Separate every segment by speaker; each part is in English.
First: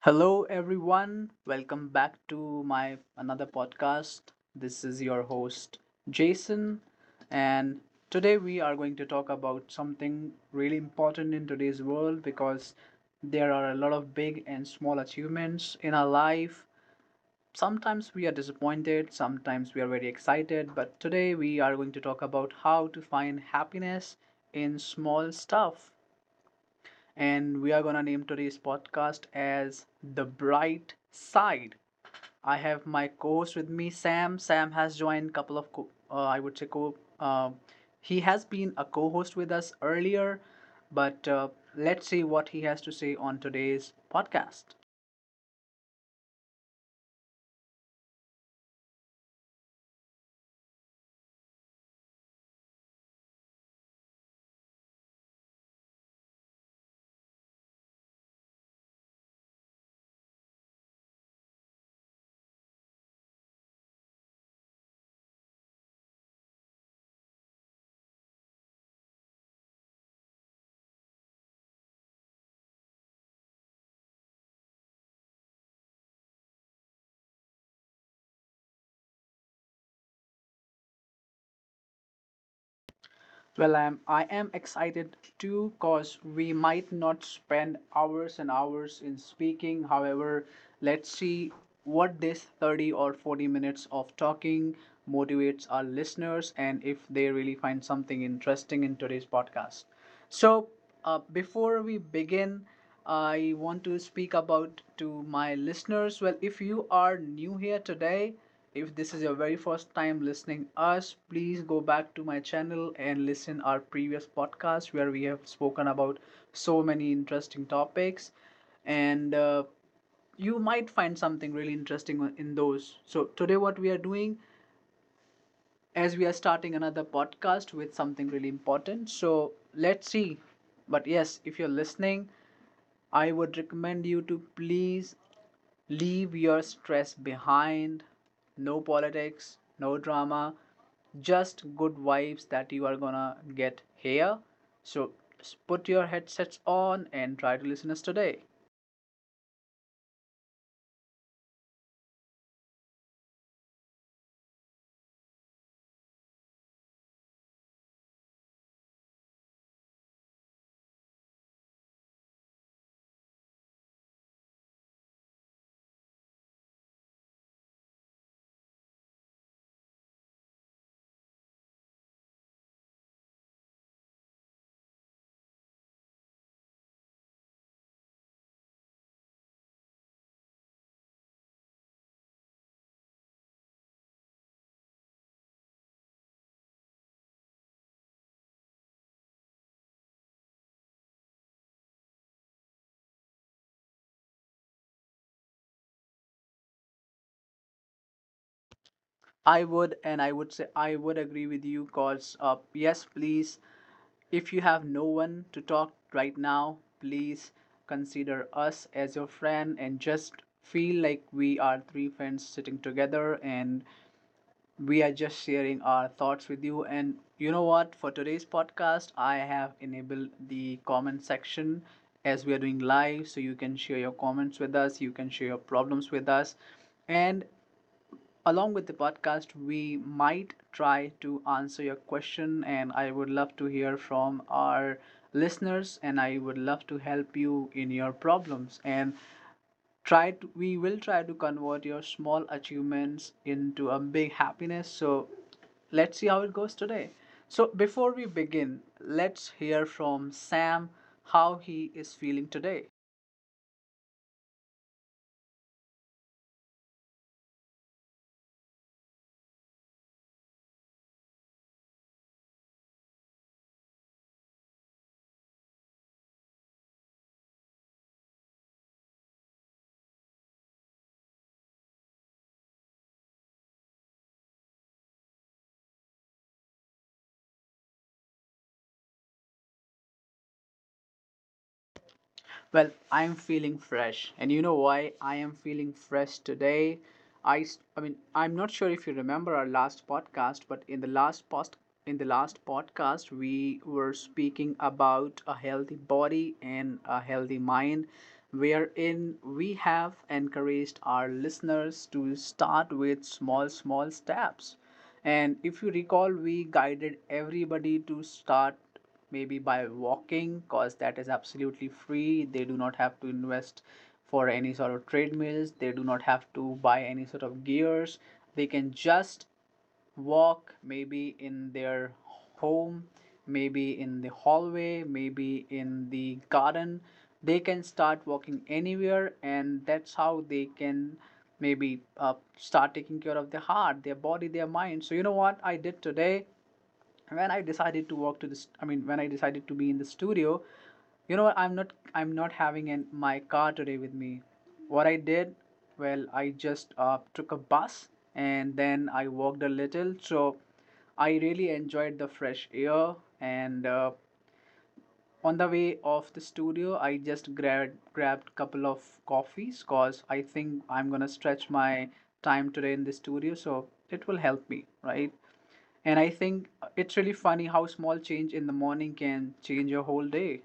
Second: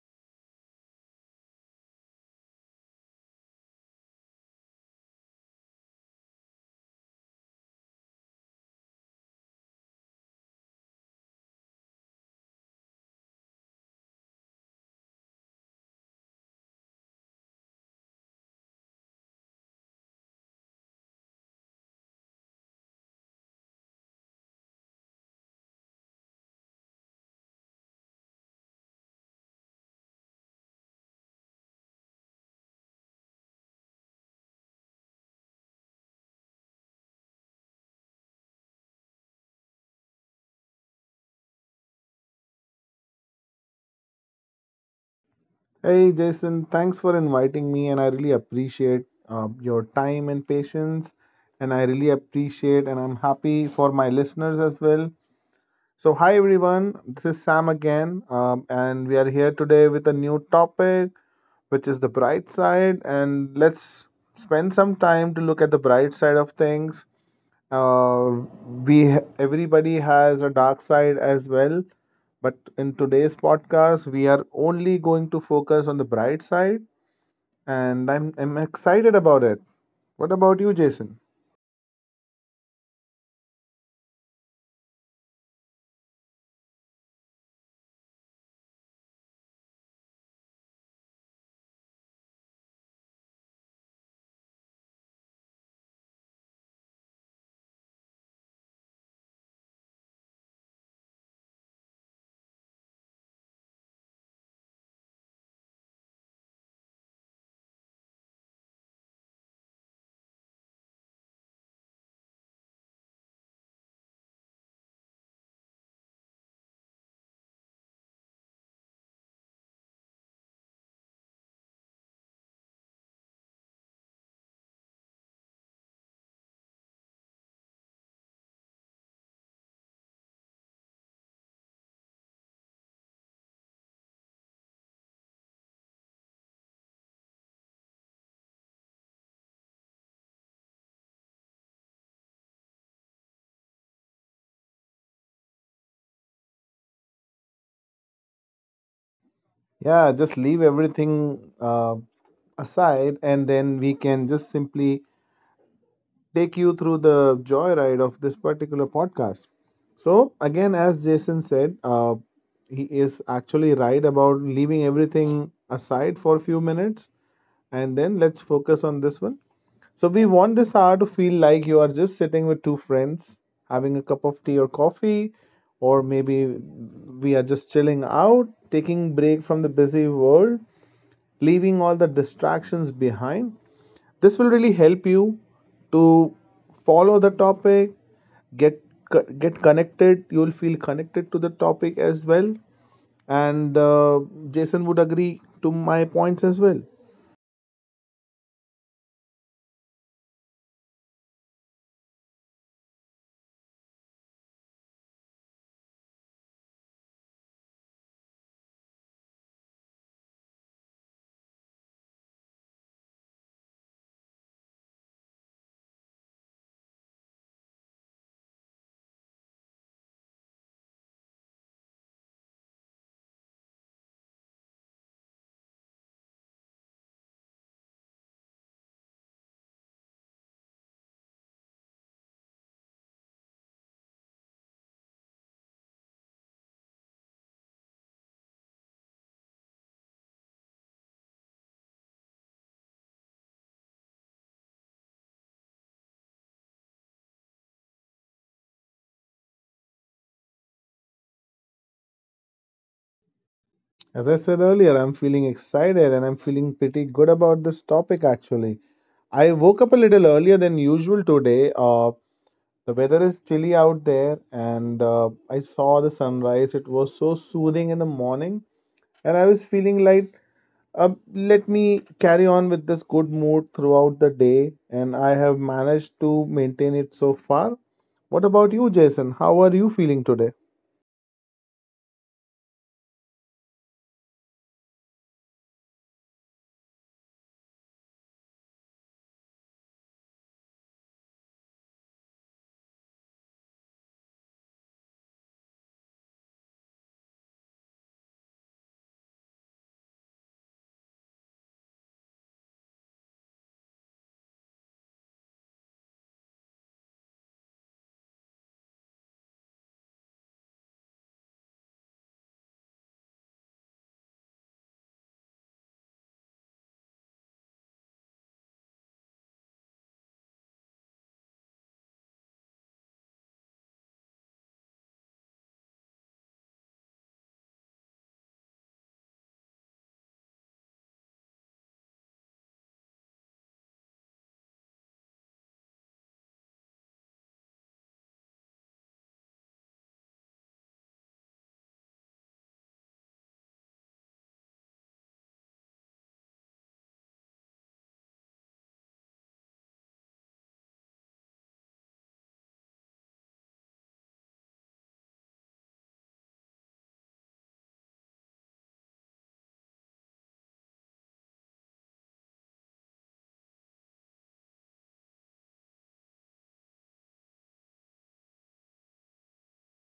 Speaker 1: Hello, everyone. Welcome back to my another podcast. This is your host, Jason. And today we are going to talk about something really important in today's world because there are a lot of big and small achievements in our life. Sometimes we are disappointed, sometimes we are very excited, but today we are going to talk about how to find happiness in small stuff, and we are gonna name today's podcast as The Bright Side. I have my co-host with me, Sam. Sam has joined couple of. Co- I would say co. He has been a co-host with us earlier, but let's see what he has to say on today's podcast.
Speaker 2: Hey Jason, thanks for inviting me, and I really appreciate your time and patience. And I really appreciate, and I'm happy for my listeners as well. So, hi everyone, this is Sam again, and we are here today with a new topic, which is the bright side. And let's spend some time to look at the bright side of things. Uh, we Everybody has a dark side as well, but in today's podcast, we are only going to focus on the bright side, and I'm excited about it. What about you, Jason?
Speaker 1: Well, I am excited too because we might not spend hours and hours in speaking. However, let's see what this 30 or 40 minutes of talking motivates our listeners and if they really find something interesting in today's podcast. So, before we begin, I want to speak about to my listeners. Well, if you are new here today, if this is your very first time listening us, please go back to my channel and listen our previous podcast where we have spoken about so many interesting topics, and you might find something really interesting in those. So today what we are doing as we are starting another podcast with something really important. So let's see. But yes, if you're listening, I would recommend you to please leave your stress behind. No politics, no drama, just good vibes that you are gonna get here. So put your headsets on and try to listen us today.
Speaker 2: Yeah, just leave everything aside, and then we can just simply take you through the joyride of this particular podcast. So, again, as Jason said, he is actually right about leaving everything aside for a few minutes. And then let's focus on this one. So we want this hour to feel like you are just sitting with two friends, having a cup of tea or coffee, or maybe we are just chilling out, taking break from the busy world, leaving all the distractions behind. This will really help you to follow the topic, get get connected. You will feel connected to the topic as well. And Jason would agree to my points as well.
Speaker 1: I would, and I would say I would agree with you because, yes, please, if you have no one to talk right now, please consider us as your friend and just feel like we are three friends sitting together and we are just sharing our thoughts with you. And you know what? For today's podcast, I have enabled the comment section as we are doing live, so you can share your comments with us, you can share your problems with us. And along with the podcast, we might try to answer your question, and I would love to hear from our listeners, and I would love to help you in your problems. And we will try to convert your small achievements into a big happiness. So let's see how it goes today. So before we begin, let's hear from Sam how he is feeling today.
Speaker 2: As I said earlier, I'm feeling excited and I'm feeling pretty good about this topic actually. I woke up a little earlier than usual today. The weather is chilly out there, and I saw the sunrise. It was so soothing in the morning, and I was feeling like, let me carry on with this good mood throughout the day, and I have managed to maintain it so far. What about you, Jason? How are you feeling today?
Speaker 1: Well, I'm feeling fresh. And you know why I am feeling fresh today? I mean, I'm not sure if you remember our last podcast, but in the last podcast we were speaking about a healthy body and a healthy mind, wherein we have encouraged our listeners to start with small small steps. And if you recall, we guided everybody to start maybe by walking, because that is absolutely free. They do not have to invest for any sort of treadmills, they do not have to buy any sort of gears. They can just walk, maybe in their home, maybe in the hallway, maybe in the garden. They can start walking anywhere, and that's how they can maybe start taking care of their heart, their body, their mind. So you know what I did today? When I decided to walk to this, I mean, when I decided to be in the studio, you know, I'm not having in my car today with me. What I did, well, I just took a bus, and then I walked a little. So I really enjoyed the fresh air. And on the way of the studio, I just grabbed couple of coffees, cause I think I'm gonna stretch my time today in the studio, so it will help me, right? And I think it's really funny how small change in the morning can change your whole day.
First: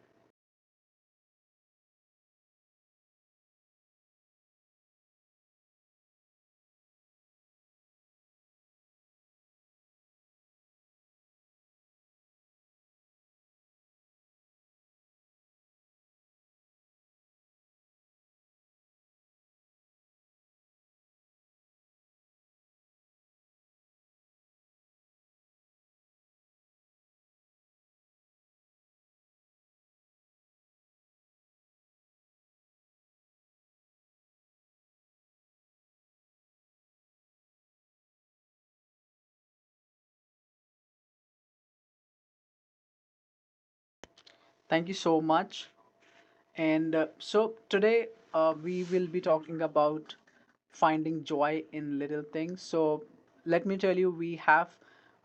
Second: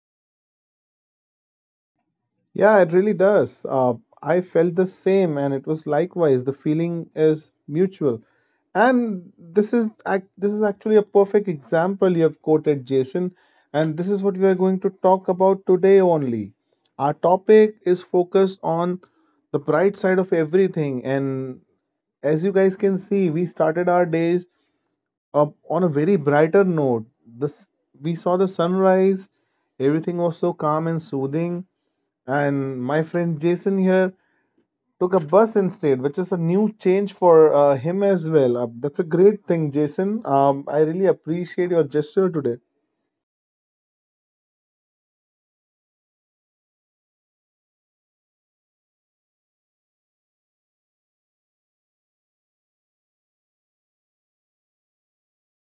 Speaker 2: Yeah, it really does. I felt the same, and it was likewise. The feeling is mutual, and this is actually a perfect example you have quoted, Jason. And this is what we are going to talk about today only. Our topic is focused on the bright side of everything, and as you guys can see, we started our days on a very brighter note. This We saw the sunrise. Everything was so calm and soothing, and my friend Jason here took a bus instead, which is a new change for him as well. That's a great thing, Jason. I really appreciate your gesture today.
Speaker 1: Thank you so much. And so today we will be talking about finding joy in little things. So let me tell you, we have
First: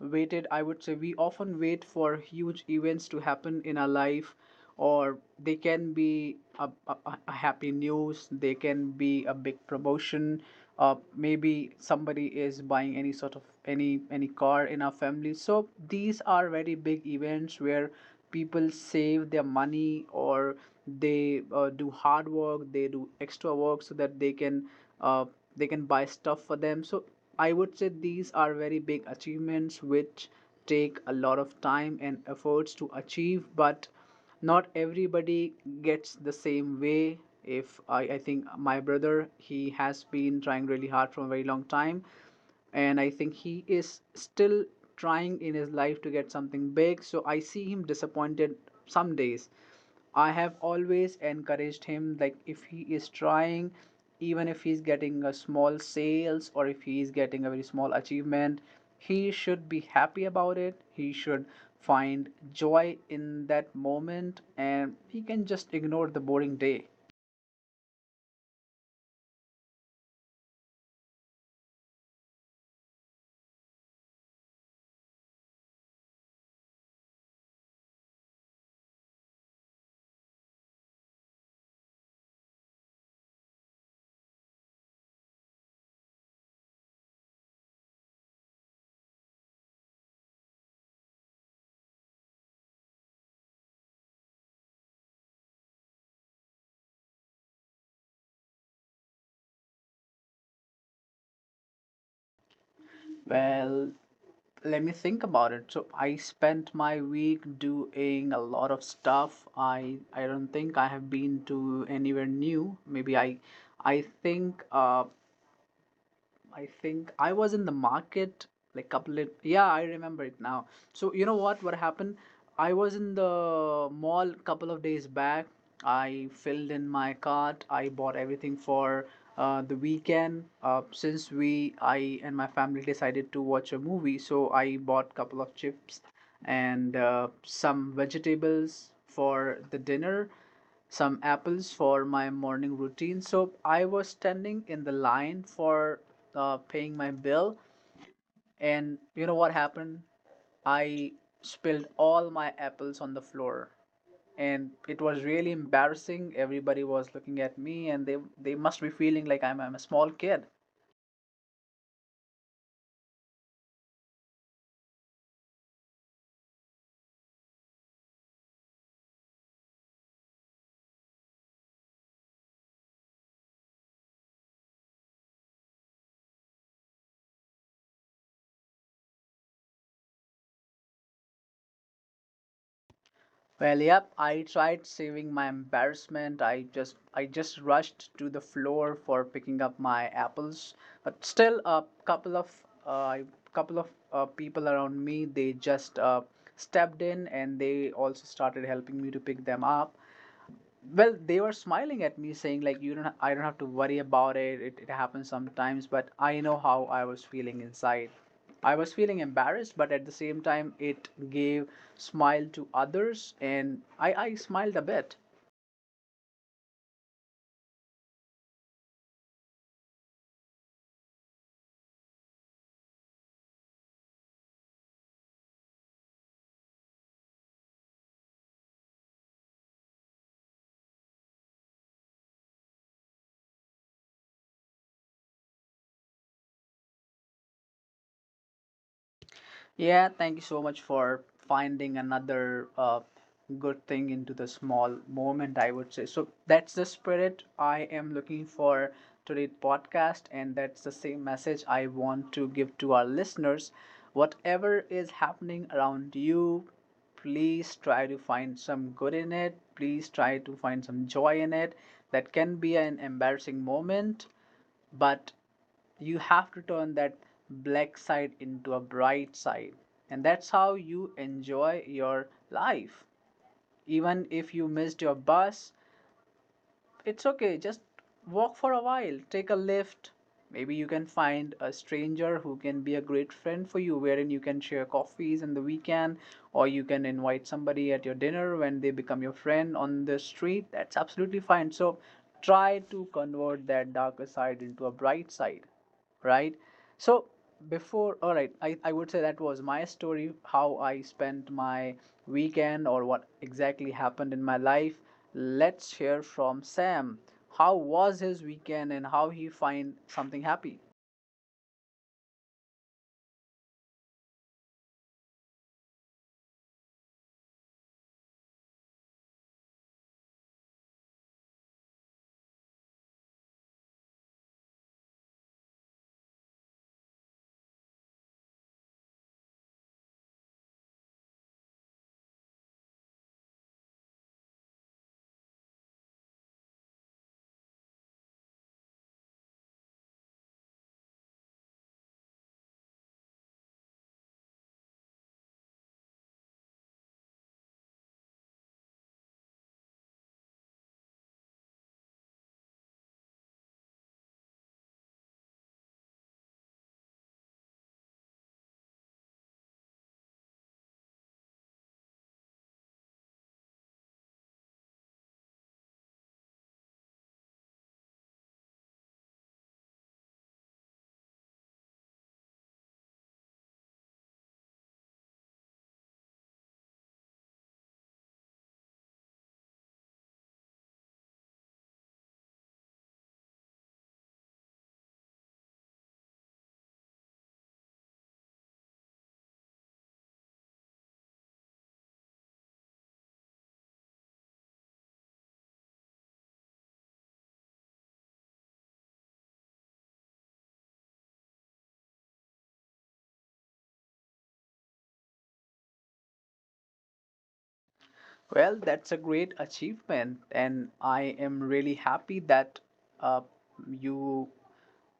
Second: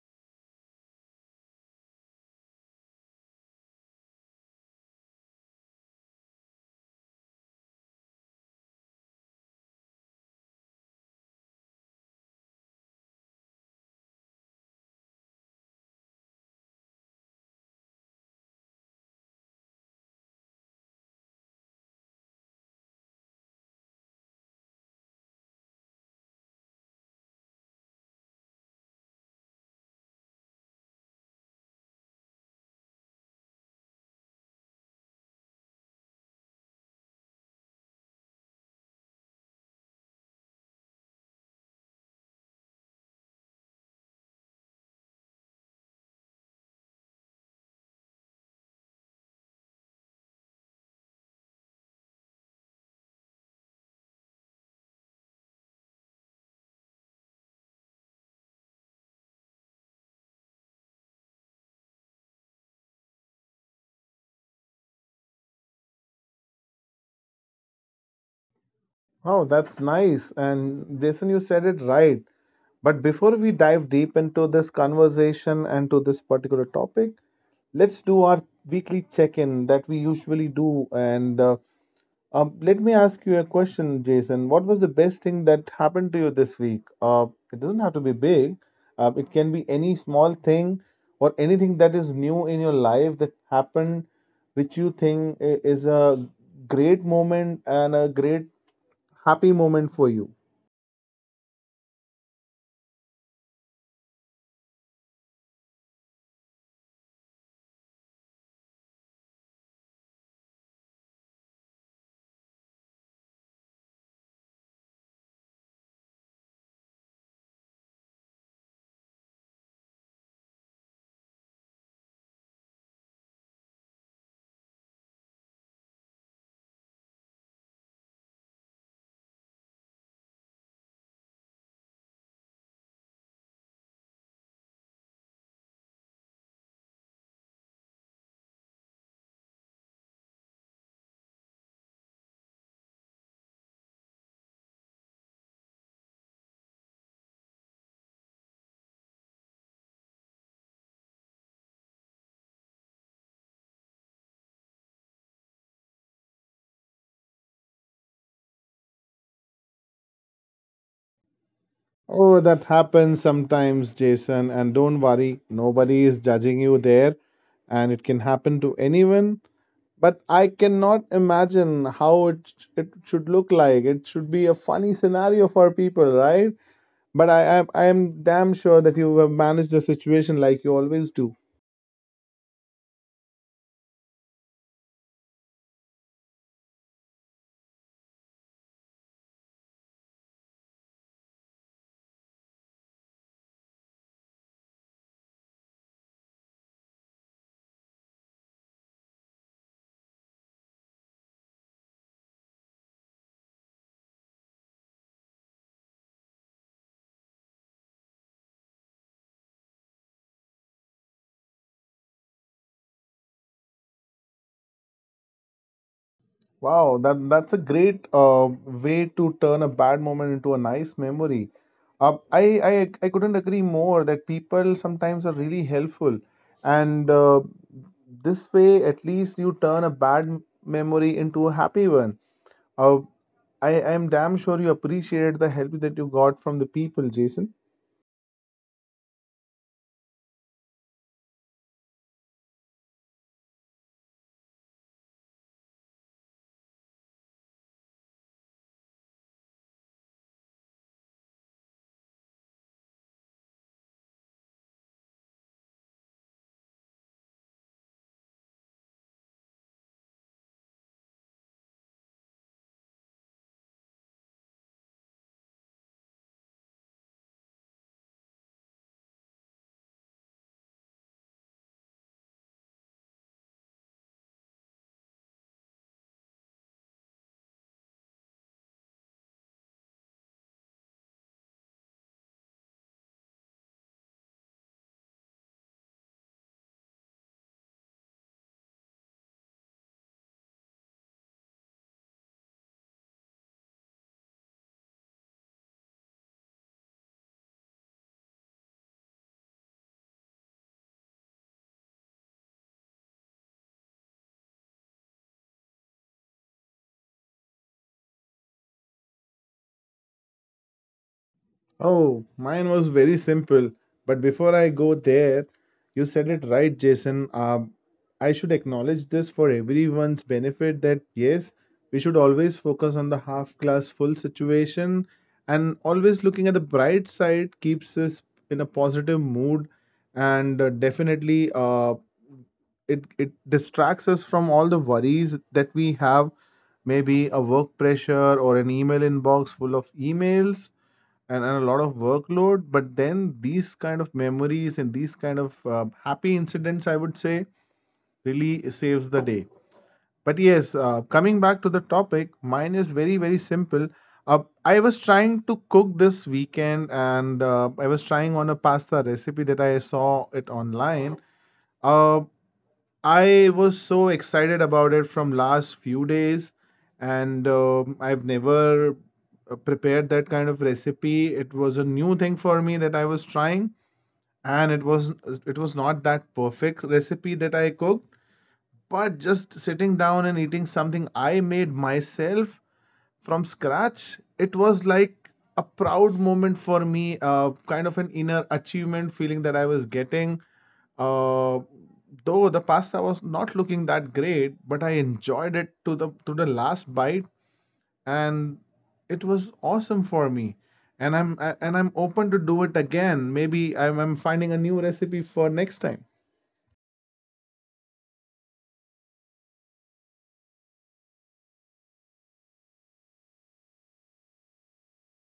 Speaker 1: waited, I would say, we often wait for huge events to happen in our life, or they can be a happy news, they can be a big promotion. Maybe somebody is buying any sort of any car in our family. So these are very big events where people save their money, or they do hard work, they do extra work so that they can uh, buy stuff for them. So I would say these are very big achievements which take a lot of time and efforts to achieve, but not everybody gets the same way. If I, I think my brother, he has been trying really hard for a very long time, and I think he is still trying in his life to get something big. So I see him disappointed some days. I have always encouraged him, like if he is trying, even if he's getting a small sales or if he is getting a very small achievement, he should be happy about it. He should find joy in that moment, and he can just ignore the boring day.
Speaker 2: Oh, that's nice, and Jason, you said it right, but before we dive deep into this conversation and to this particular topic, let's do our weekly check in that we usually do. And let me ask you a question, Jason. What was the best thing that happened to you this week? It doesn't have to be big. It can be any small thing or anything that is new in your life that happened, which you think is a great moment and a great happy moment for you.
Speaker 1: Well, let me think about it. So I spent my week doing a lot of stuff. I don't think I have been to anywhere new. Maybe I. I think uh, I think I was in the market, like couple of yeah, I remember it now. So you know what happened? I was in the mall couple of days back. I filled in my cart. I bought everything for the weekend. Since we I and my family decided to watch a movie, so I bought couple of chips and some vegetables for the dinner, some apples for my morning routine. So I was standing in the line for paying my bill, and you know what happened? I spilled all my apples on the floor. And it was really embarrassing. Everybody was looking at me, and they must be feeling like I'm a small kid.
Speaker 2: Oh, that happens sometimes, Jason. And don't worry, nobody is judging you there, and it can happen to anyone. But I cannot imagine how it should look like. It should be a funny scenario for people, right? But I am damn sure that you have managed the situation like you always do.
Speaker 1: Well, yep, I tried saving my embarrassment. I just rushed to the floor for picking up my apples. But still a uh, couple of people around me, they just stepped in, and they also started helping me to pick them up. Well, they were smiling at me, saying like you don't ha- I don't have to worry about it. It happens sometimes, but I know how I was feeling inside. I was feeling embarrassed, but at the same time, it gave smile to others, and I smiled a bit.
Speaker 2: Wow, that's a great way to turn a bad moment into a nice memory. Uh, I, I I couldn't agree more that people sometimes are really helpful, and this way at least you turn a memory into a happy one. Uh, I am damn sure you appreciated the help that you got from the people, Jason.
Speaker 1: Yeah, thank you so much for finding another good thing into the small moment, I would say. So that's the spirit I am looking for today's podcast, and that's the same message I want to give to our listeners. Whatever is happening around you, please try to find some good in it. Please try to find some joy in it. That can be an embarrassing moment, but you have to turn that black side into a bright side, and that's how you enjoy your life. Even if you missed your bus, it's okay. Just walk for a while, take a lift. Maybe you can find a stranger who can be a great friend for you, wherein you can share coffees in the weekend, or you can invite somebody at your dinner when they become your friend on the street. That's absolutely fine. So try to convert that darker side into a bright side, right? So all right, I would say that was my story, how I spent my weekend or what exactly happened in my life. Let's hear from Sam. How was his weekend and how he find something happy?
Speaker 2: Oh, mine was very simple. But before I go there, you said it right, Jason. I should acknowledge this for everyone's benefit that yes, we should always focus on the half glass full situation, and always looking at the bright side keeps us in a positive mood, and definitely it distracts us from all the worries that we have, maybe a work pressure or an email inbox full of emails, and a lot of workload. But then these kind of memories and these kind of happy incidents, I would say, really saves the day. But yes, coming back to the topic, mine is very very simple. uh, I was trying to cook this weekend, and I was trying on a pasta recipe that I saw it online. uh, I was so excited about it from last few days, and I've never prepared that kind of recipe. It was a new thing for me that I was trying, and it was not that perfect recipe that I cooked. But just sitting down and eating something I made myself from scratch, it was like a proud moment for me, kind of an inner achievement feeling that I was getting. uh, though the pasta was not looking that great, but I enjoyed it to the last bite, and it was awesome for me. And I'm open to do it again. Maybe I'm finding a new recipe for next time.
Speaker 1: Well, that's a great achievement, and I am really happy that uh, you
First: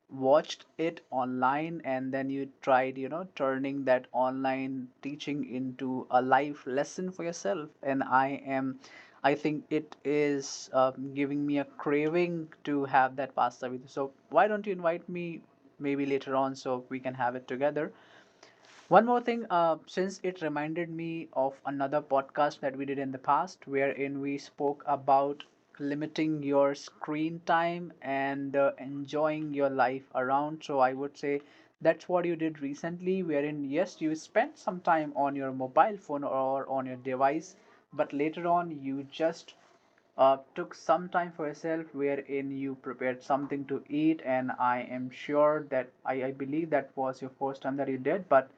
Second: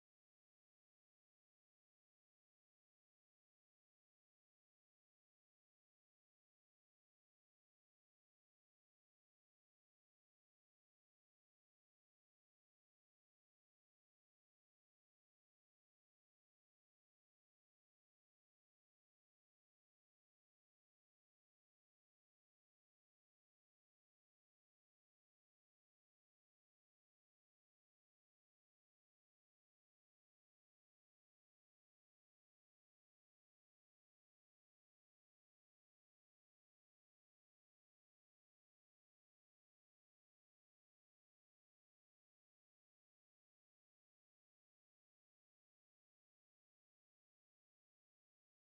Speaker 1: watched it online, and then you tried, you know, turning that online teaching into a life lesson for yourself. And I think it is giving me a craving to have that pasta with you, so why don't you invite me maybe later on so we can have it together. One more thing, since it reminded me of another podcast that we did in the past, wherein we spoke about limiting your screen time and enjoying your life around. So I would say that's what you did recently, wherein yes, you spent some time on your mobile phone or on your device, but later on you just took some time for yourself wherein you prepared something to eat, and I am sure that I believe that was your first time that you did. But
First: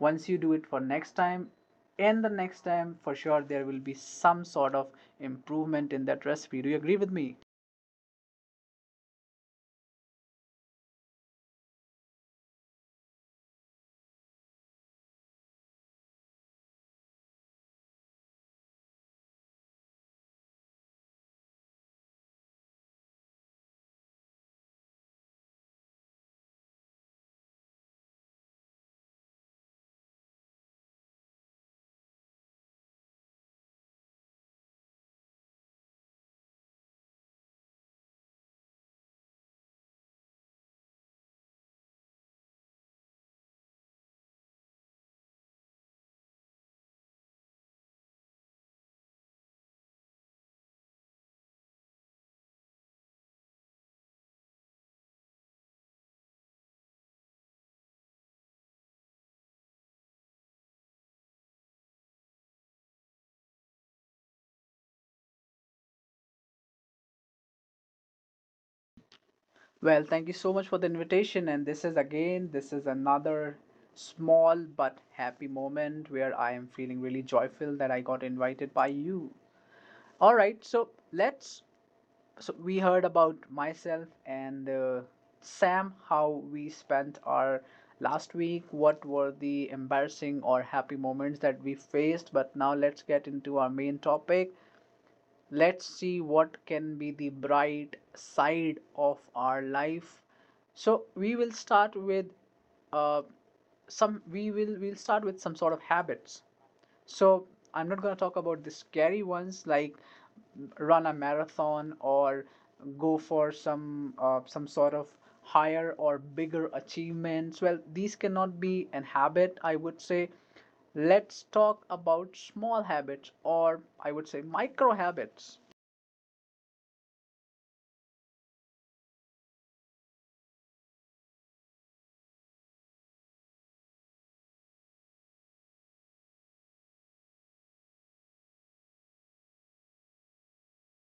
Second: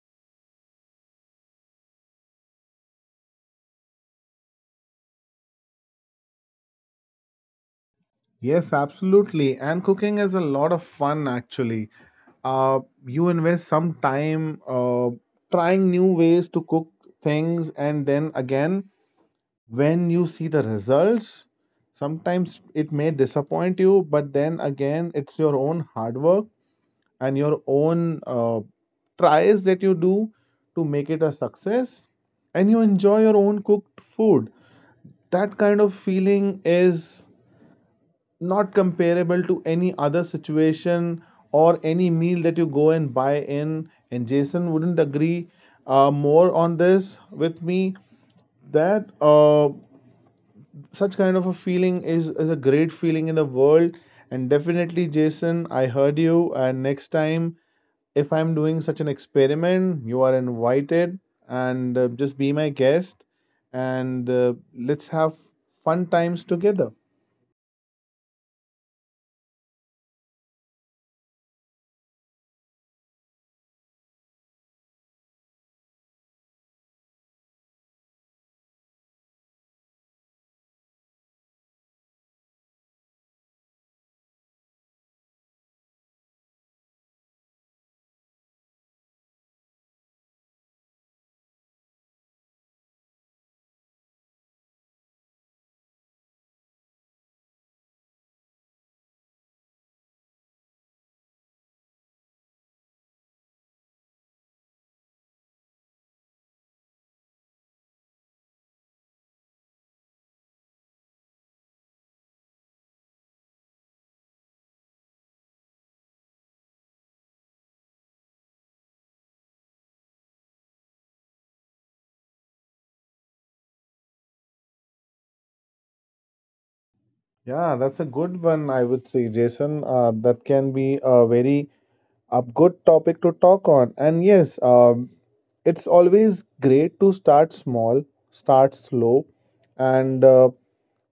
Speaker 1: once you do it for next time and the next time, for sure there will be some sort of improvement in that recipe. Do you agree with me?
Speaker 2: Yes, absolutely. And cooking is a lot of fun actually. Uh, you invest some time trying new ways to cook things, and then again when you see the results, sometimes it may disappoint you, but then again it's your own hard work and your own tries that you do to make it a success, and you enjoy your own cooked food. That kind of feeling is not comparable to any other situation or any meal that you go and buy in, and Jason wouldn't agree more on this with me, that such kind of a feeling is a great feeling in the world. And definitely, Jason, I heard you, and next time if I'm doing such an experiment, you are invited, and just be my guest, and let's have fun times together.
Speaker 1: Well, thank you so much for the invitation. And this is again, this is another small but happy moment where I am feeling really joyful that I got invited by you. All right, so let's, we heard about myself and Sam, how we spent our last week, what were the embarrassing or happy moments that we faced. But now let's get into our main topic. Let's see what can be the bright side of our life. So we will start with uh, some, we'll start with some sort of habits. So I'm not going to talk about the scary ones, like run a marathon or go for some sort of higher or bigger achievements. Well, these cannot be an habit, I would say. Let's talk about small habits, or I would say micro habits.
Speaker 2: Yeah, that's a good one, I would say, Jason. That can be a very a good topic to talk on. And yes, it's always great to start small, start slow, and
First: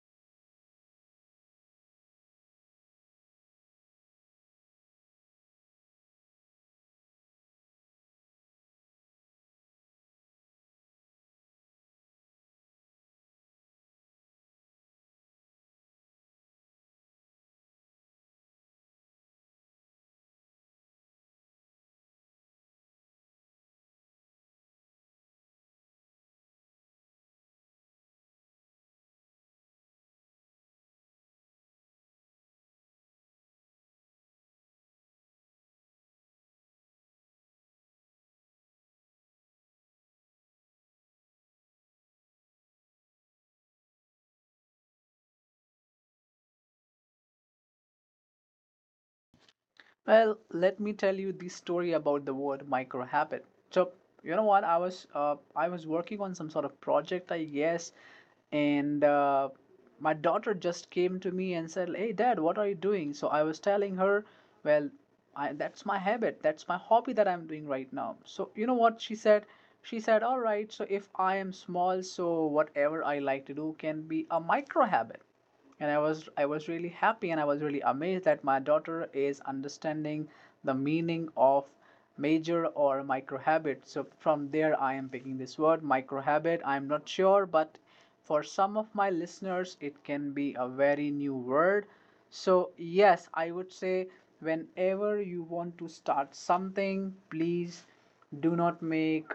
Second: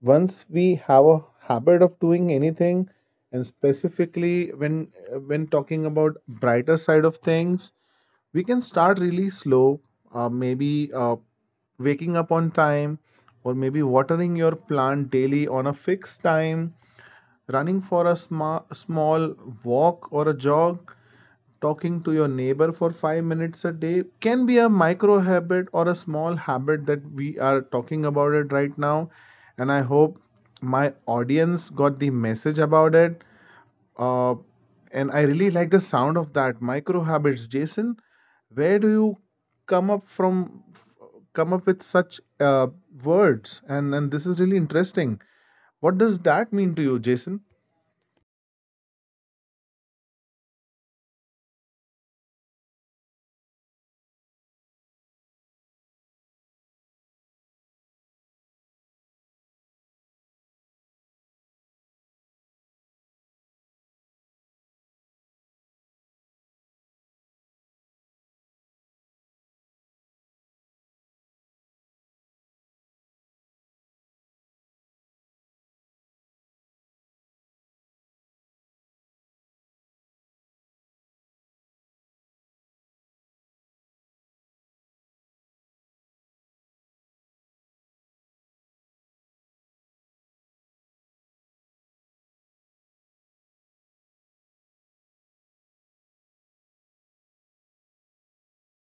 Speaker 2: once we have a habit of doing anything, and specifically when talking about brighter side of things, we can start really slow. Maybe waking up on time, or maybe watering your plant daily on a fixed time, running for a small walk or a jog, talking to your neighbor for 5 minutes a day can be a micro habit or a small habit that we are talking about it right now. And I hope my audience got the message about it. Uh, and I really like the sound of that micro habits, Jason. Where do you come up from? F- Come up with such words, and this is really interesting. What does that mean to you, Jason?
Speaker 1: Well, let me tell you the story about the word microhabit. So, you know what? I was working on some sort of project, I guess, and my daughter just came to me and said, "Hey, Dad, what are you doing?" So I was telling her, "Well, I, that's my habit. That's my hobby that I'm doing right now." So you know what she said? She said, "All right. So if I am small, so whatever I like to do can be a micro habit." And i was really happy, and I was really amazed that my daughter is understanding the meaning of major or micro habit. So from there I am picking this word micro habit. I'm not sure, but for some of my listeners it can be a very new word. So yes, I would say whenever you want to start something, please do not make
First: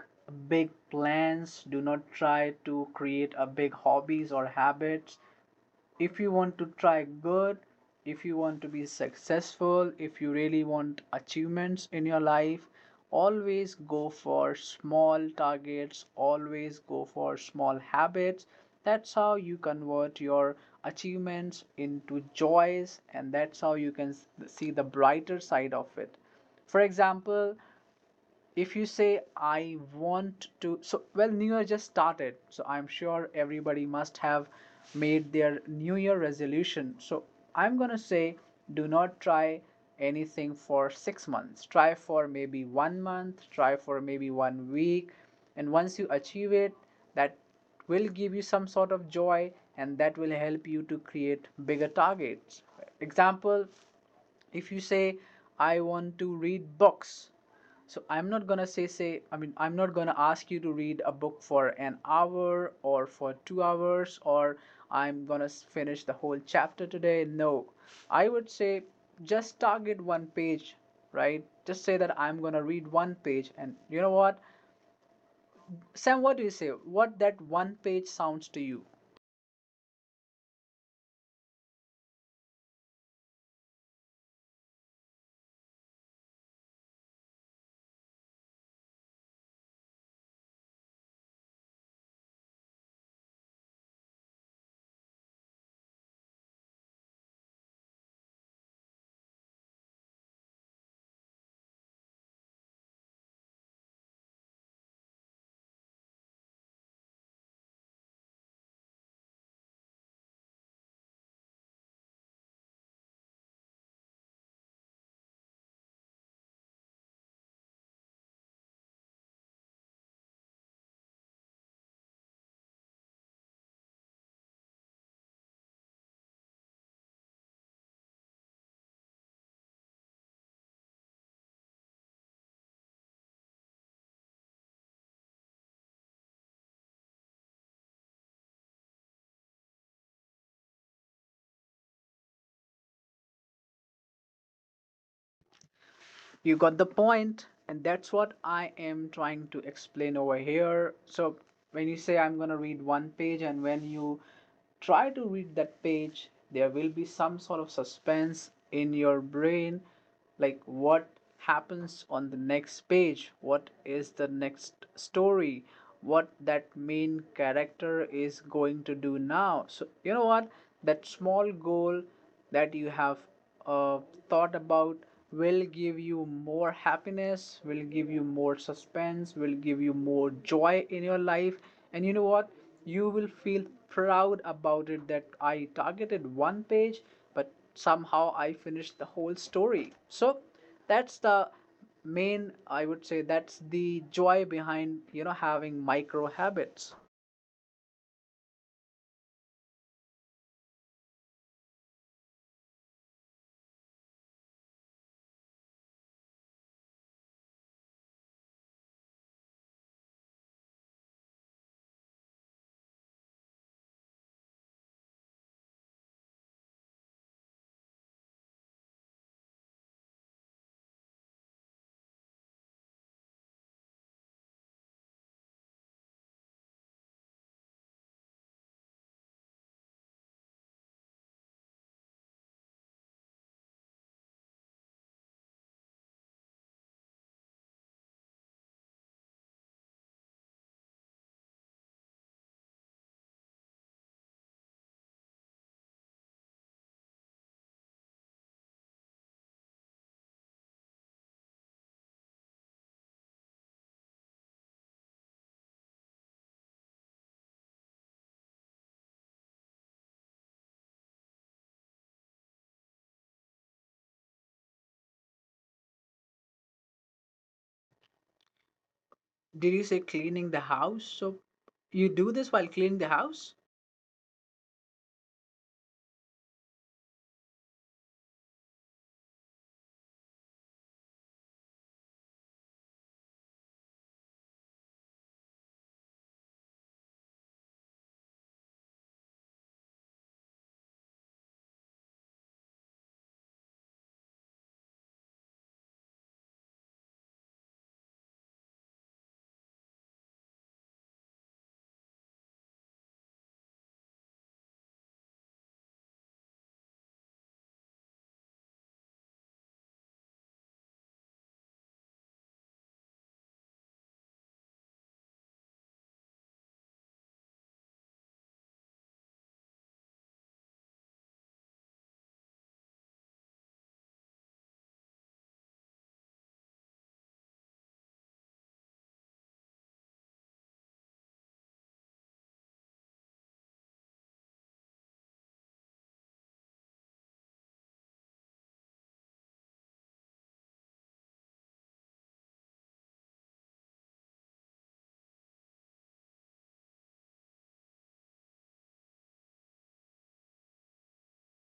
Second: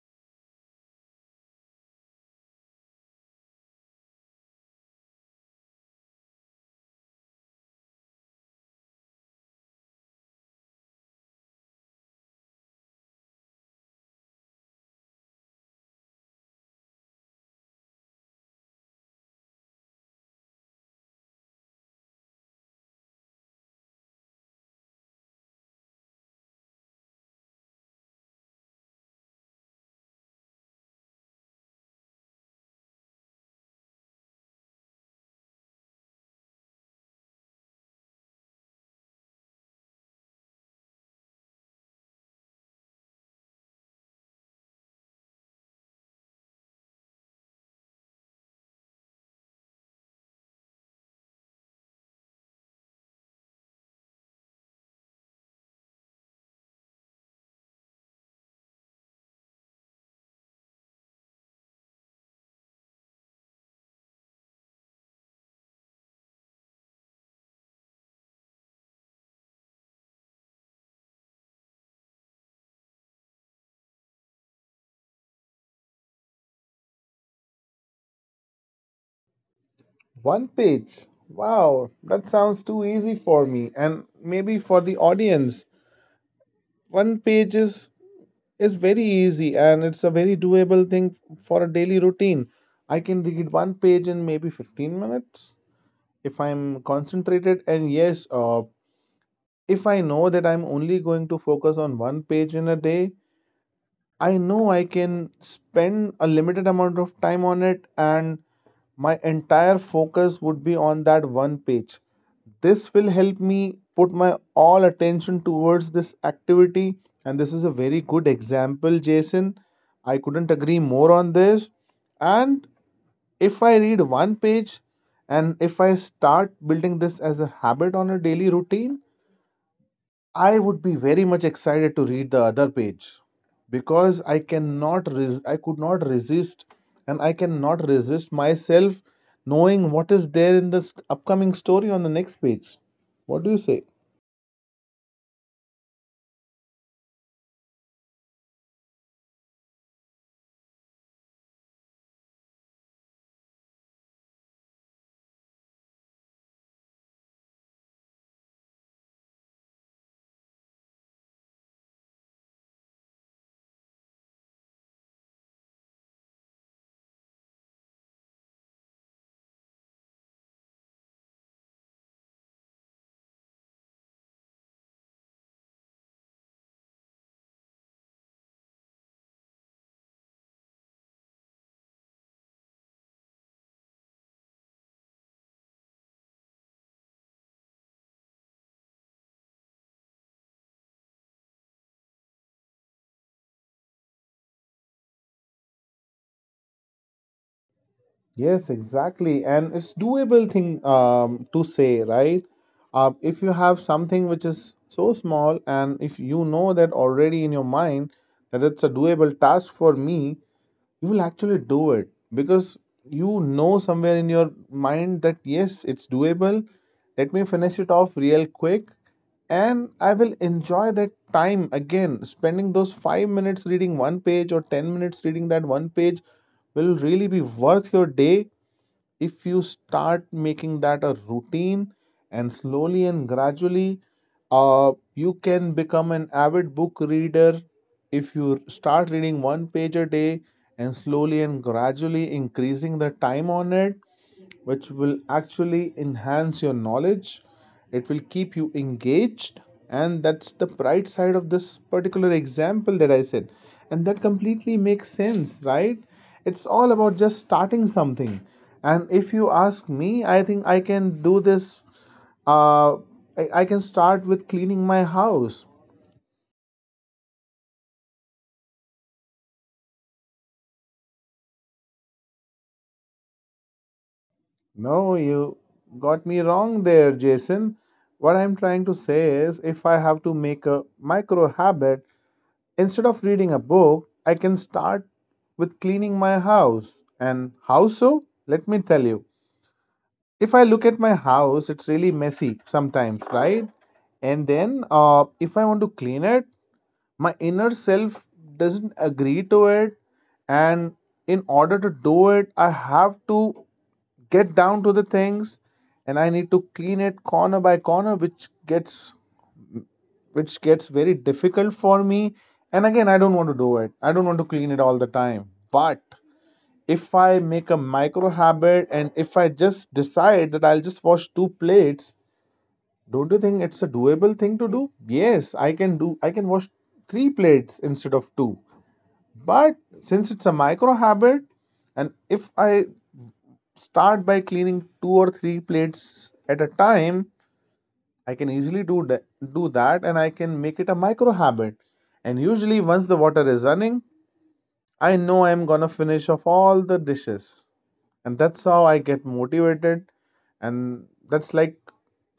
Speaker 1: big plans. Do not try to create a big hobbies or habits. If you want to try good, if you want to be successful, if you really want achievements in your life, always go for small targets, always go for small habits. That's how you convert your achievements into joys, and that's how you can see the brighter side of it. For example, if you say I want to, well, new year just started, so I'm sure everybody must have made their new year resolution. So I'm going to say do not try anything for 6 months. Try for maybe 1 month, try for maybe 1 week, and once you achieve it, that will give you some sort of joy, and that will help you to create bigger targets. Example, if you say I want to read books, so I'm not going to say, I mean, I'm not going to ask you to read a book for an hour or for 2 hours, or I'm going to finish the whole chapter today. No, I would say just target one page. Right? Just say that I'm going to read one page. And you know what, sam, what do you say? What that one page sounds to you?
Speaker 2: One page. Wow, that sounds too easy for me and maybe for the audience. One page is very easy, and it's a very doable thing for a daily routine. I can read one page in maybe 15 minutes if I'm concentrated. And yes, if I know that I'm only going to focus on one page in a day, I know I can spend a limited amount of time on it, and my entire focus would be on that one page. This will help me put my all attention towards this activity, and this is a very good example, Jason. I couldn't agree more on this. And if I read one page, and if I start building this as a habit on a daily routine, I would be very much excited to read the other page, because I could not resist, and I cannot resist myself knowing what is there in this upcoming story on the next page. What do you say?
Speaker 1: You got the point, and that's what I am trying to explain over here. So, when you say I'm going to read one page, and when you try to read that page, there will be some sort of suspense in your brain, like what happens on the next page, what is the next story, what that main character is going to do now. So, you know what? That small goal that you have uh, thought about will give you more happiness, will give you more suspense, will give you more joy in your life. And you know what? You will feel proud about it that I targeted one page, but somehow I finished the whole story. So that's the main, I would say, that's the joy behind, you know, having micro habits.
Speaker 2: Yes, exactly. And it's doable thing to say, right? If you have something which is so small, and if you know that already in your mind that it's a doable task for me, you will actually do it because you know somewhere in your mind that yes, it's doable. Let me finish it off real quick, and I will enjoy that time again. Spending those 5 minutes reading one page or 10 minutes reading that one page will really be worth your day if you start making that a routine, and slowly and gradually you can become an avid book reader if you start reading one page a day and slowly and gradually increasing the time on it, which will actually enhance your knowledge. It will keep you engaged, and that's the bright side of this particular example that I said. And that completely makes sense, right? It's all about just starting something. And if you ask me, I think I can do this. uh, I can start with cleaning my house.
Speaker 1: Did you say cleaning the house? So you do this while cleaning the house?
Speaker 2: No, you got me wrong there, Jason. What I'm trying to say is, if I have to make a micro habit, instead of reading a book, I can start with cleaning my house. And how so? Let me tell you. If I look at my house, it's really messy sometimes, right? And then if I want to clean it, my inner self doesn't agree to it. And in order to do it, I have to get down to the things and I need to clean it corner by corner, which gets very difficult for me. And again, I don't want to do it. I don't want to clean it all the time. But if I make a micro habit and if I just decide that I'll just wash two plates, don't you think it's a doable thing to do? Yes, I can wash three plates instead of two. But since it's a micro habit and if I start by cleaning two or three plates at a time, I can easily do that, and I can make it a micro habit. And usually once the water is running, I know I'm gonna finish off all the dishes. And that's how I get motivated, and that's like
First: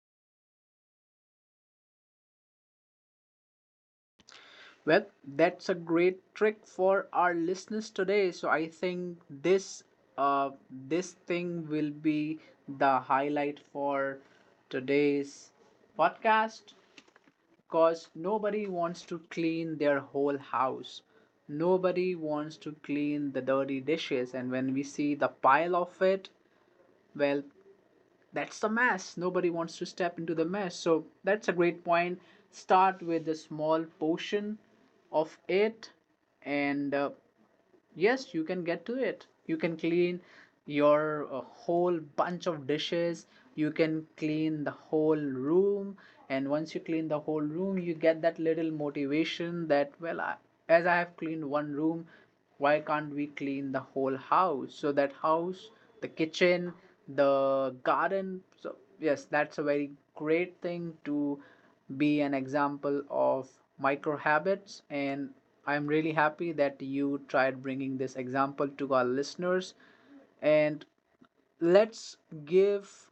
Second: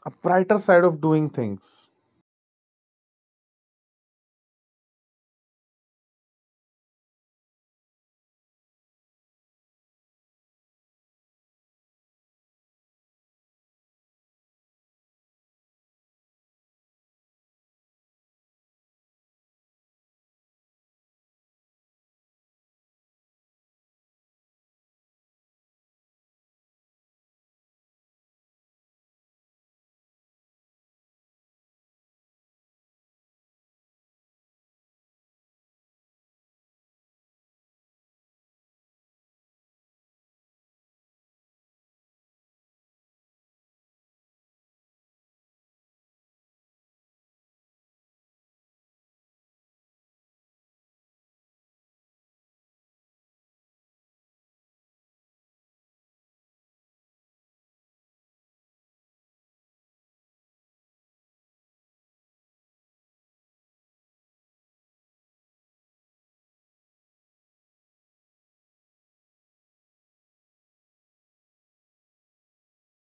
Speaker 2: a brighter side of doing things.
Speaker 1: Well, that's a great trick for our listeners today. So I think this uh this thing will be the highlight for today's podcast, because nobody wants to clean their whole house. Nobody wants to clean the dirty dishes, and when we see the pile of it, well, that's the mess. Nobody wants to step into the mess. So that's a great point. Start with a small portion of it, and yes, you can get to it. You can clean your whole bunch of dishes. You can clean the whole room. And once you clean the whole room, you get that little motivation that, well, I, as I have cleaned one room, why can't we clean the whole house? So that house, the kitchen, the garden. So yes, that's a very great thing to be an example of micro habits. And I'm really happy that you tried bringing this example to our listeners. And let's give,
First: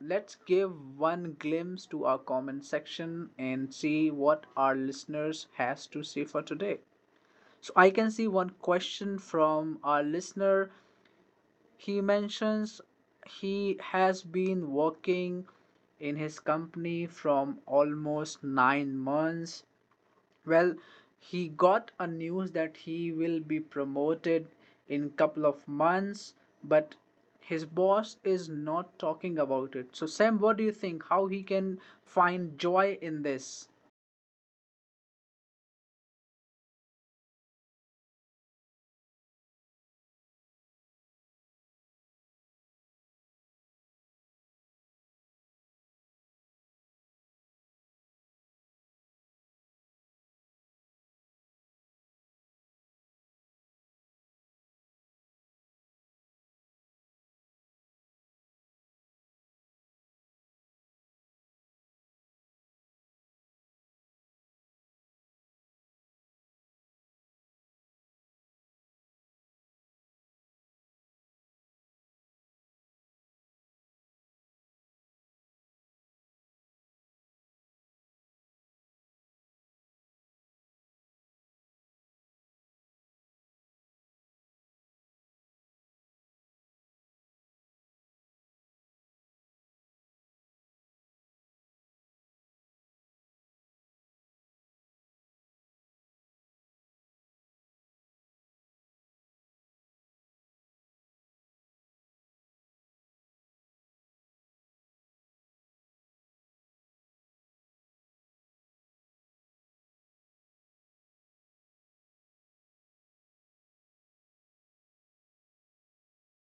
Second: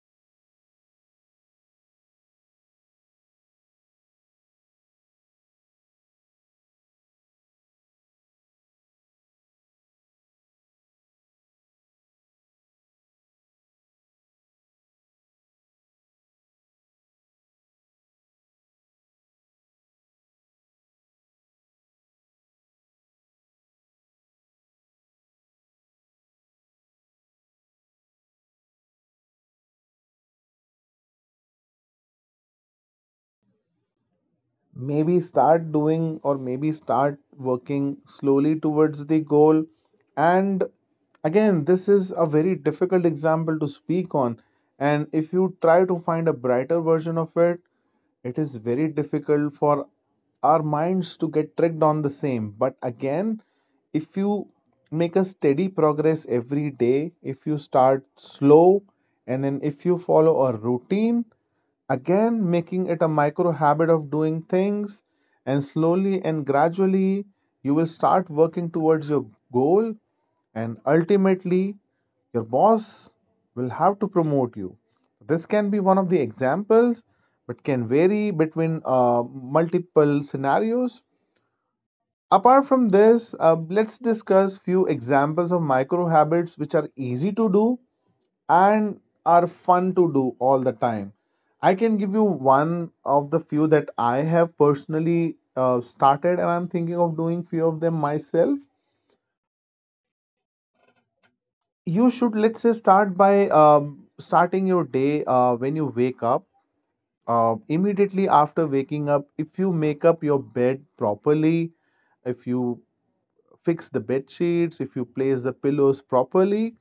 Speaker 1: let's give one glimpse to our comment section and see what our listeners has to say for today. So I can see one question from our listener. He mentions he has been working in his company from almost 9 months. Well, he got a news that he will be promoted in couple of months, but his boss is not talking about it. So Sam, what do you think how he can find joy in this?
Speaker 2: Maybe start doing, or maybe start working slowly towards the goal. And again, this is a very difficult example to speak on, and if you try to find a brighter version of it, it is very difficult for our minds to get tricked on the same. But again, if you make a steady progress every day, if you start slow and then if you follow a routine, again, making it a micro habit of doing things, and slowly and gradually, you will start working towards your goal, and ultimately, your boss will have to promote you. This can be one of the examples, but can vary between multiple scenarios. Apart from this, let's discuss few examples of micro habits which are easy to do and are fun to do all the time. I can give you one of the few that I have personally started, and I'm thinking of doing few of them myself. You should, let's say, start by starting your day when you wake up. Immediately after waking up, if you make up your bed properly, if you fix the bed sheets, if you place the pillows properly,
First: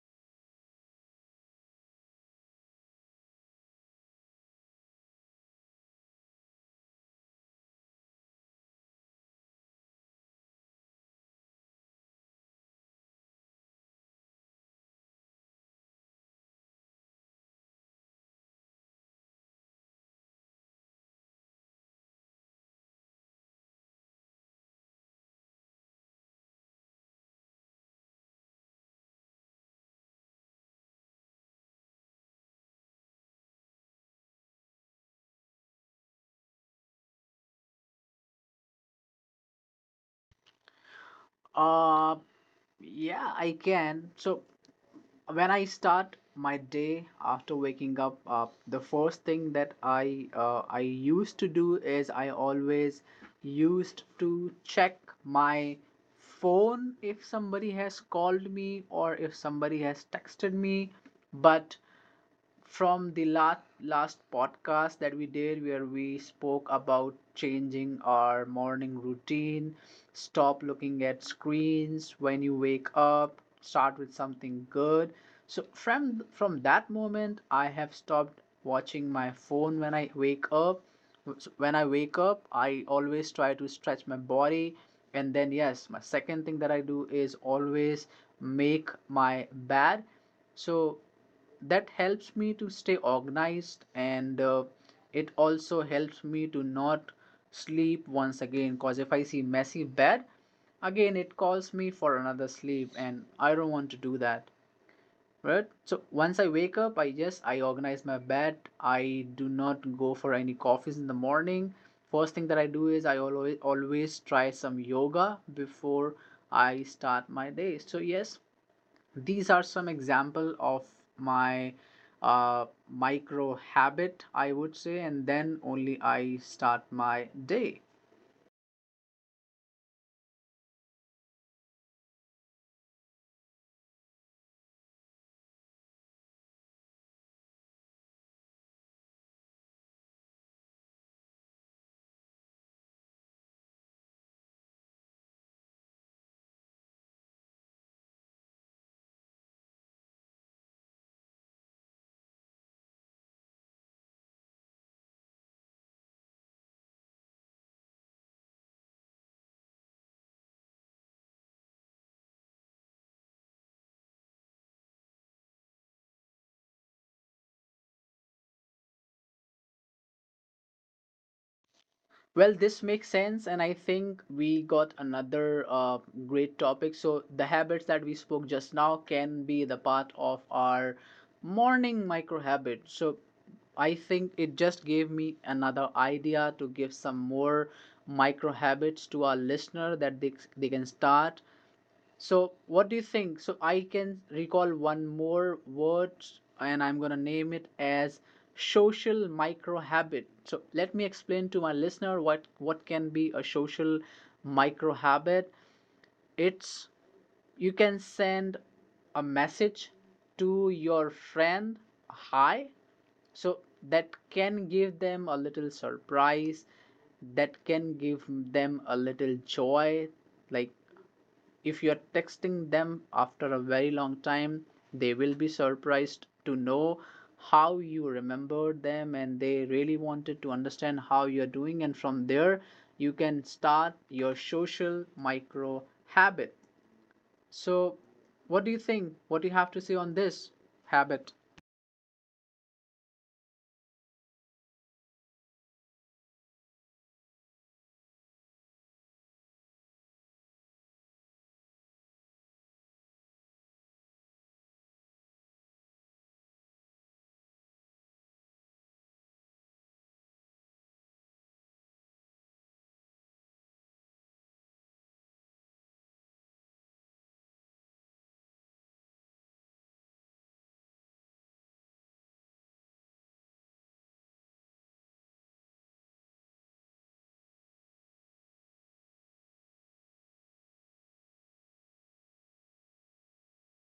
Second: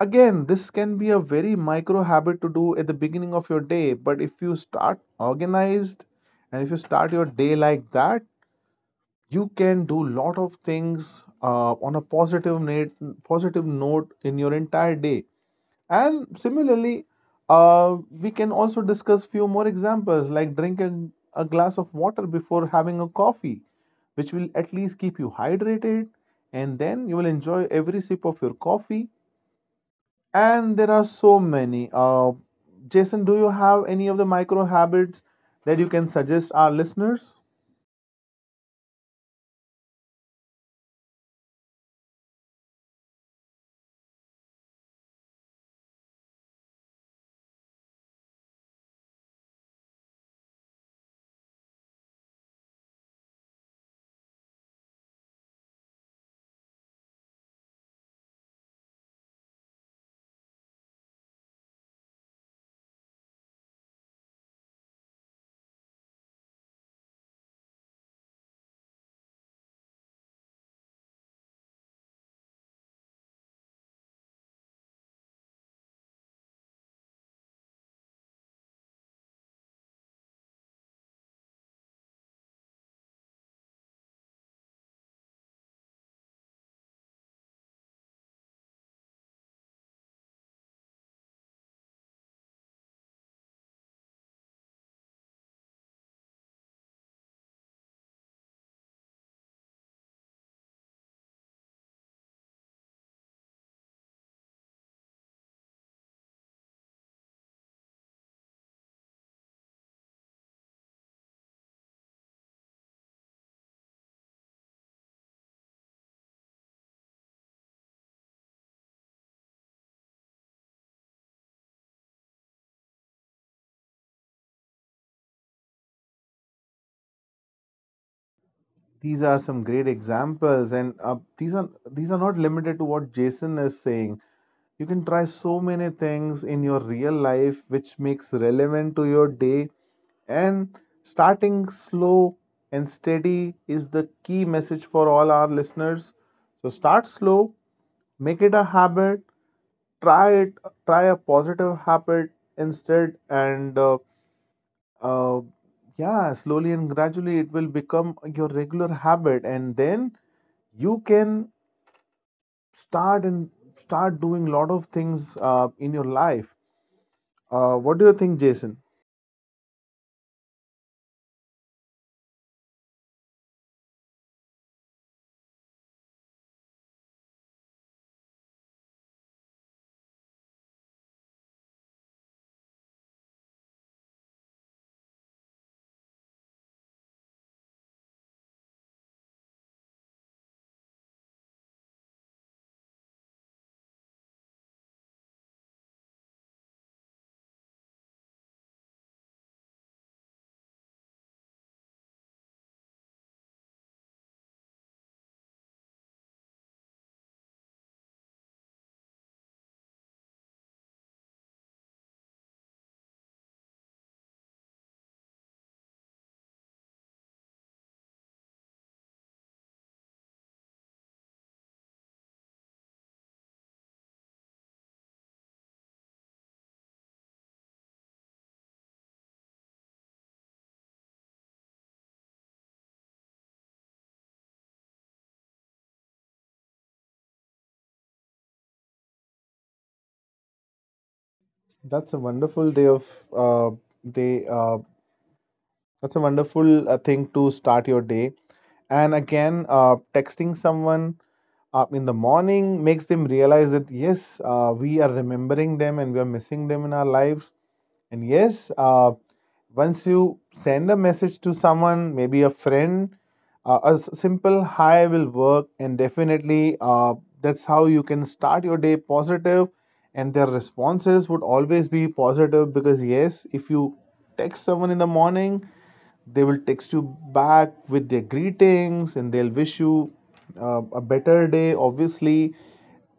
Speaker 2: again, this can be a very micro habit to do at the beginning of your day, but if you start organized and if you start your day like that, you can do lot of things on a positive note in your entire day. And similarly, we can also discuss few more examples like drinking a glass of water before having a coffee, which will at least keep you hydrated, and then you will enjoy every sip of your coffee, and there are so many. Jason, do you have any of the micro habits that you can suggest our listeners?
Speaker 1: Uh yeah, I can. So when I start my day after waking up, the first thing that I used to do is I always used to check my phone if somebody has called me or if somebody has texted me. But from the last podcast that we did, where we spoke about changing our morning routine, stop looking at screens when you wake up, start with something good. So from that moment I have stopped watching my phone when I wake up. So when I wake up, I always try to stretch my body. And then yes, my second thing that I do is always make my bed. So that helps me to stay organized, and it also helps me to not sleep once again, because if I see messy bed, again it calls me for another sleep, and I don't want to do that. Right? So once I wake up, I just, I organize my bed. I do not go for any coffees in the morning. First thing that I do is I always, always try some yoga before I start my day. So yes, these are some example of my micro habit, I would say, and then only I start my day.
Speaker 2: These are some great examples, and these are not limited to what Jason is saying. You can try so many things in your real life which makes relevant to your day, and starting slow and steady is the key message for all our listeners. So start slow, make it a habit, try it, try a positive habit instead. And uh, yeah, slowly and gradually it will become your regular habit, and then you can start and start doing lot of things in your life. What do you think, Jason?
Speaker 1: Well, this makes sense, and I think we got another great topic. So the habits that we spoke just now can be the part of our morning micro habit. So I think it just gave me another idea to give some more micro habits to our listener that they can start. So, what do you think? So, I can recall one more word, and I'm going to name it as social micro habit. So, let me explain to my listener what can be a social micro habit. It's you can send a message to your friend, hi, so that can give them a little surprise, that can give them a little joy, like if you are texting them after a very long time, they will be surprised to know how you remembered them, and they really wanted to understand how you're doing. And from there, you can start your social micro habit. So, what do you think? What do you have to say on this habit?
Speaker 2: that's a wonderful day of uh, day uh, that's a wonderful thing to start your day. And again, texting someone in the morning makes them realize that yes, we are remembering them and we are missing them in our lives. And yes, once you send a message to someone, maybe a friend, a simple hi will work. And definitely, that's how you can start your day positive. And their responses would always be positive because, yes, if you text someone in the morning, they will text you back with their greetings and they'll wish you a better day, obviously.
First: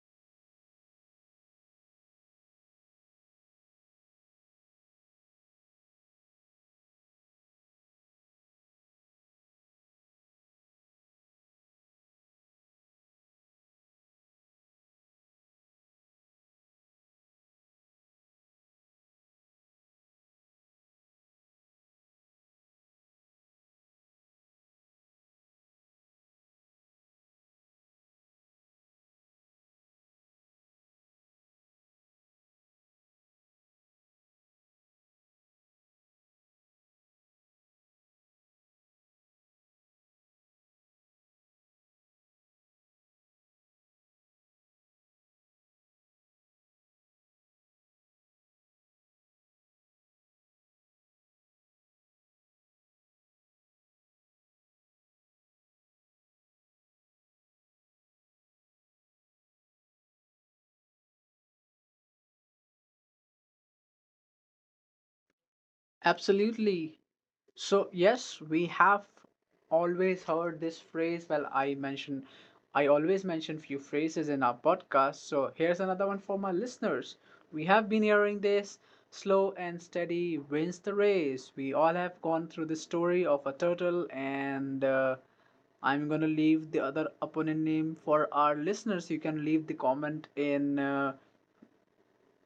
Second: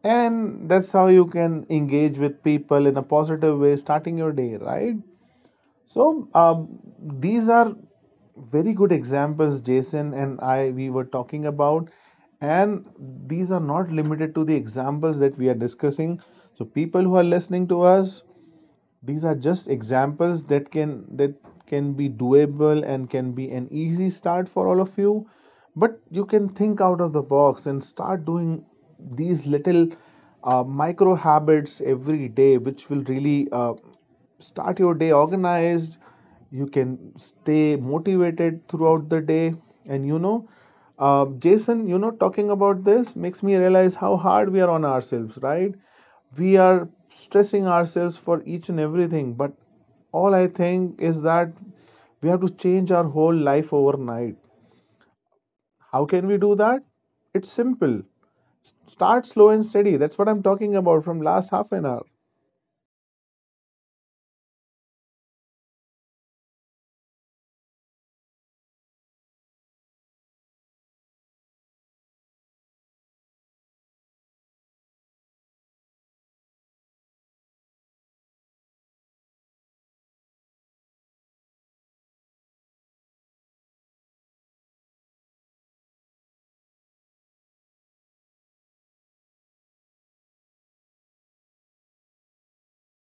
Speaker 2: And that's how you can engage with people in a positive way, starting your day, right? So, these are very good examples, Jason, and I we were talking about, and these are not limited to the examples that we are discussing. So people who are listening to us, these are just examples that can be doable and can be an easy start for all of you. But you can think out of the box and start doing these little micro habits every day, which will really start your day organized. You can stay motivated throughout the day. And you know, Jason, you know, talking about this makes me realize how hard we are on ourselves, right? We are stressing ourselves for each and everything, but all I think is that we have to change our whole life overnight. How can we do that? It's simple. Start slow and steady. That's what I'm talking about from last half an hour.
Speaker 1: Absolutely. So, yes, we have always heard this phrase. Well, I always mention few phrases in our podcast. So, here's another one for my listeners. We have been hearing this slow and steady wins the race. We all have gone through the story of a turtle, and I'm gonna leave the other opponent name for our listeners. You can leave the comment in.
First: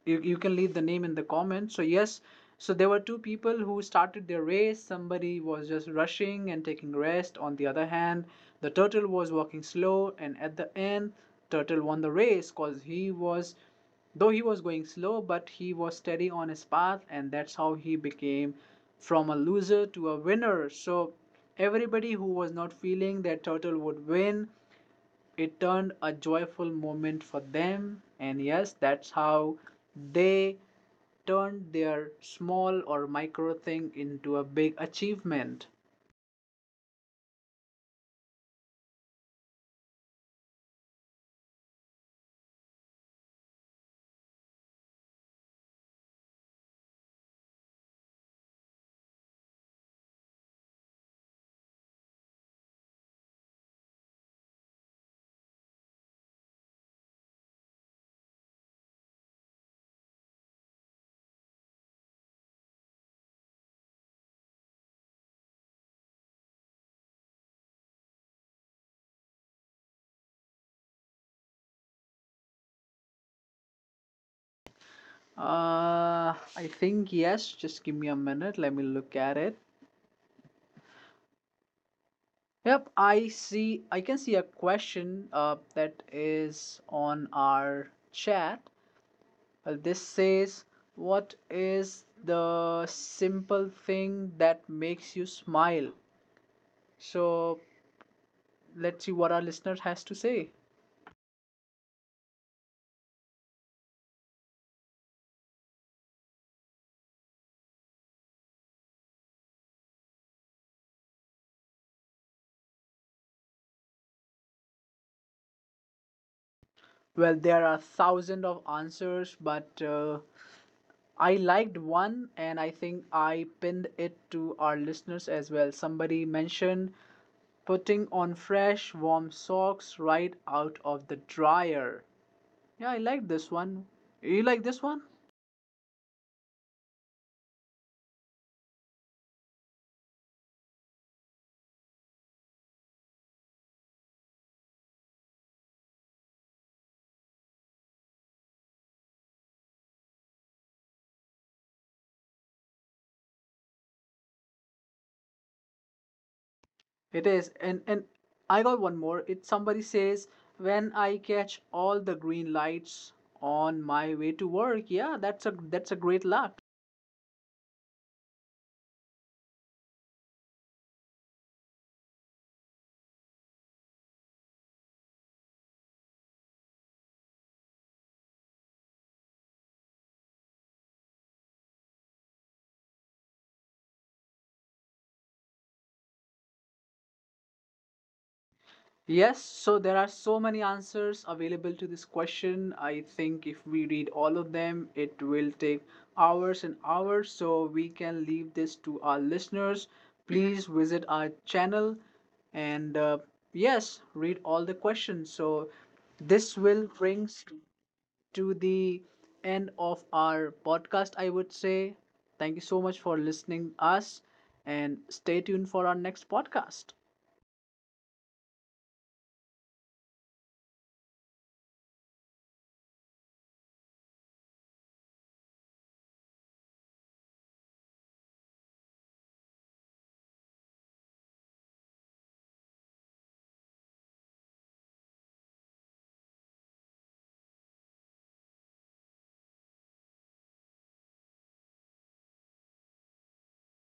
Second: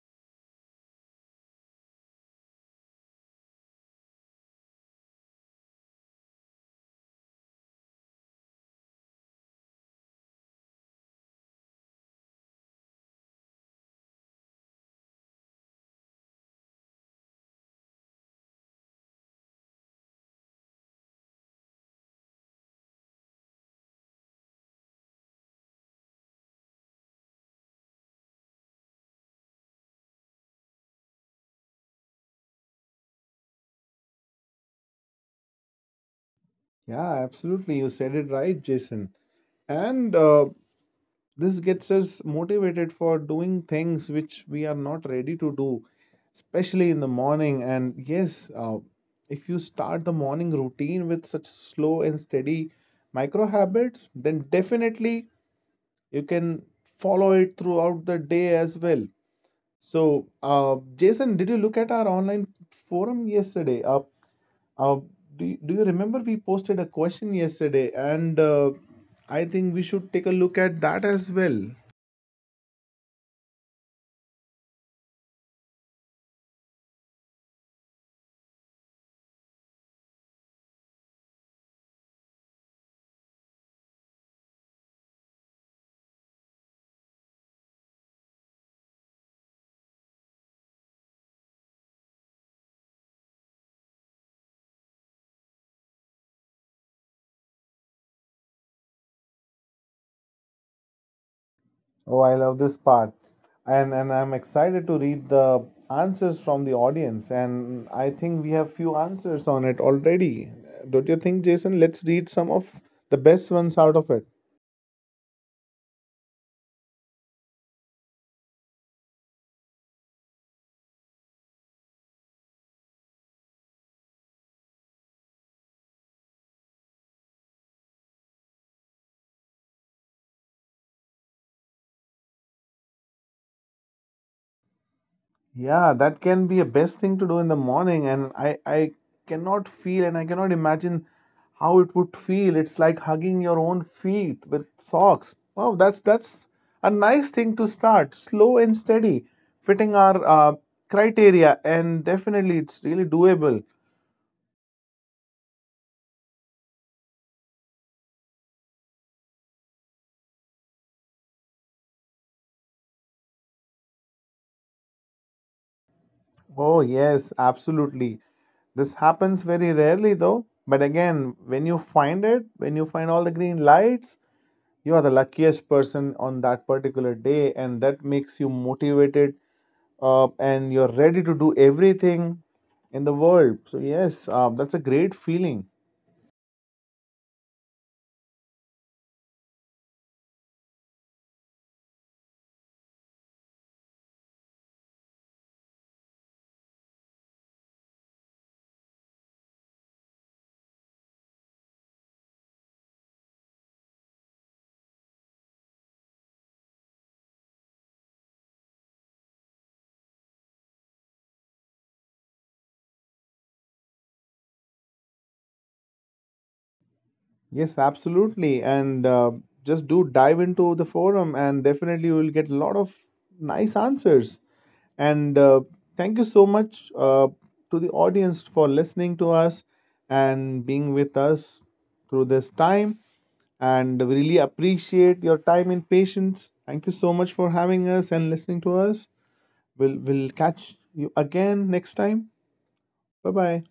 Speaker 1: You can leave the name in the comments. So yes, so there were two people who started their race. Somebody was just rushing and taking rest. On the other hand, the turtle was walking slow, and at the end turtle won the race, cause he was, though he was going slow, but he was steady on his path, and that's how he became from a loser to a winner. So everybody who was not feeling that turtle would win, it turned a joyful moment for them. And yes, that's how they turned their small or micro thing into a big achievement.
Speaker 2: Yeah, absolutely, you said it right, Jason. And this gets us motivated for doing things which we are not ready to do, especially in the morning. And yes, if you start the morning routine with such slow and steady micro habits, then definitely you can follow it throughout the day as well. So, Jason, did you look at our online forum yesterday? Uh, do you remember we posted a question yesterday? And I think we should take a look at that as well.
Speaker 1: I think yes, just give me a minute, let me look at it. Yep, I see, I can see a question that is on our chat. Well, this says what is the simple thing that makes you smile? So let's see what our listener has to say.
Speaker 2: Oh, I love this part. And I'm excited to read the answers from the audience. And I think we have few answers on it already. Don't you think, Jason? Let's read some of the best ones out of it.
Speaker 1: Well, there are thousands of answers, but I liked one, and I think I pinned it to our listeners as well. Somebody mentioned putting on fresh, warm socks right out of the dryer. Yeah, I like this one. You like this one?
Speaker 2: Yeah, that can be a best thing to do in the morning, and I cannot feel and I cannot imagine how it would feel. It's like hugging your own feet with socks. Wow, that's a nice thing to start, slow and steady, fitting our criteria, and definitely it's really doable.
Speaker 1: It is. And, I got one more. It somebody says when I catch all the green lights on my way to work. Yeah, that's a, that's a great luck.
Speaker 2: Oh yes, absolutely. This happens very rarely though, but again, when you find all the green lights, you are the luckiest person on that particular day, and that makes you motivated and you're ready to do everything in the world. So yes, that's a great feeling.
Speaker 1: Yes, so there are so many answers available to this question. I think if we read all of them, it will take hours and hours. So we can leave this to our listeners. Please visit our channel, and yes, read all the questions. So this will brings to the end of our podcast, I would say. Thank you so much for listening us, and stay tuned for our next podcast.
Speaker 2: Yes, absolutely. And just do dive into the forum, and definitely you will get a lot of nice answers. And thank you so much to the audience for listening to us and being with us through this time, and we really appreciate your time and patience. Thank you so much for having us and listening to us. We'll catch you again next time. Bye bye.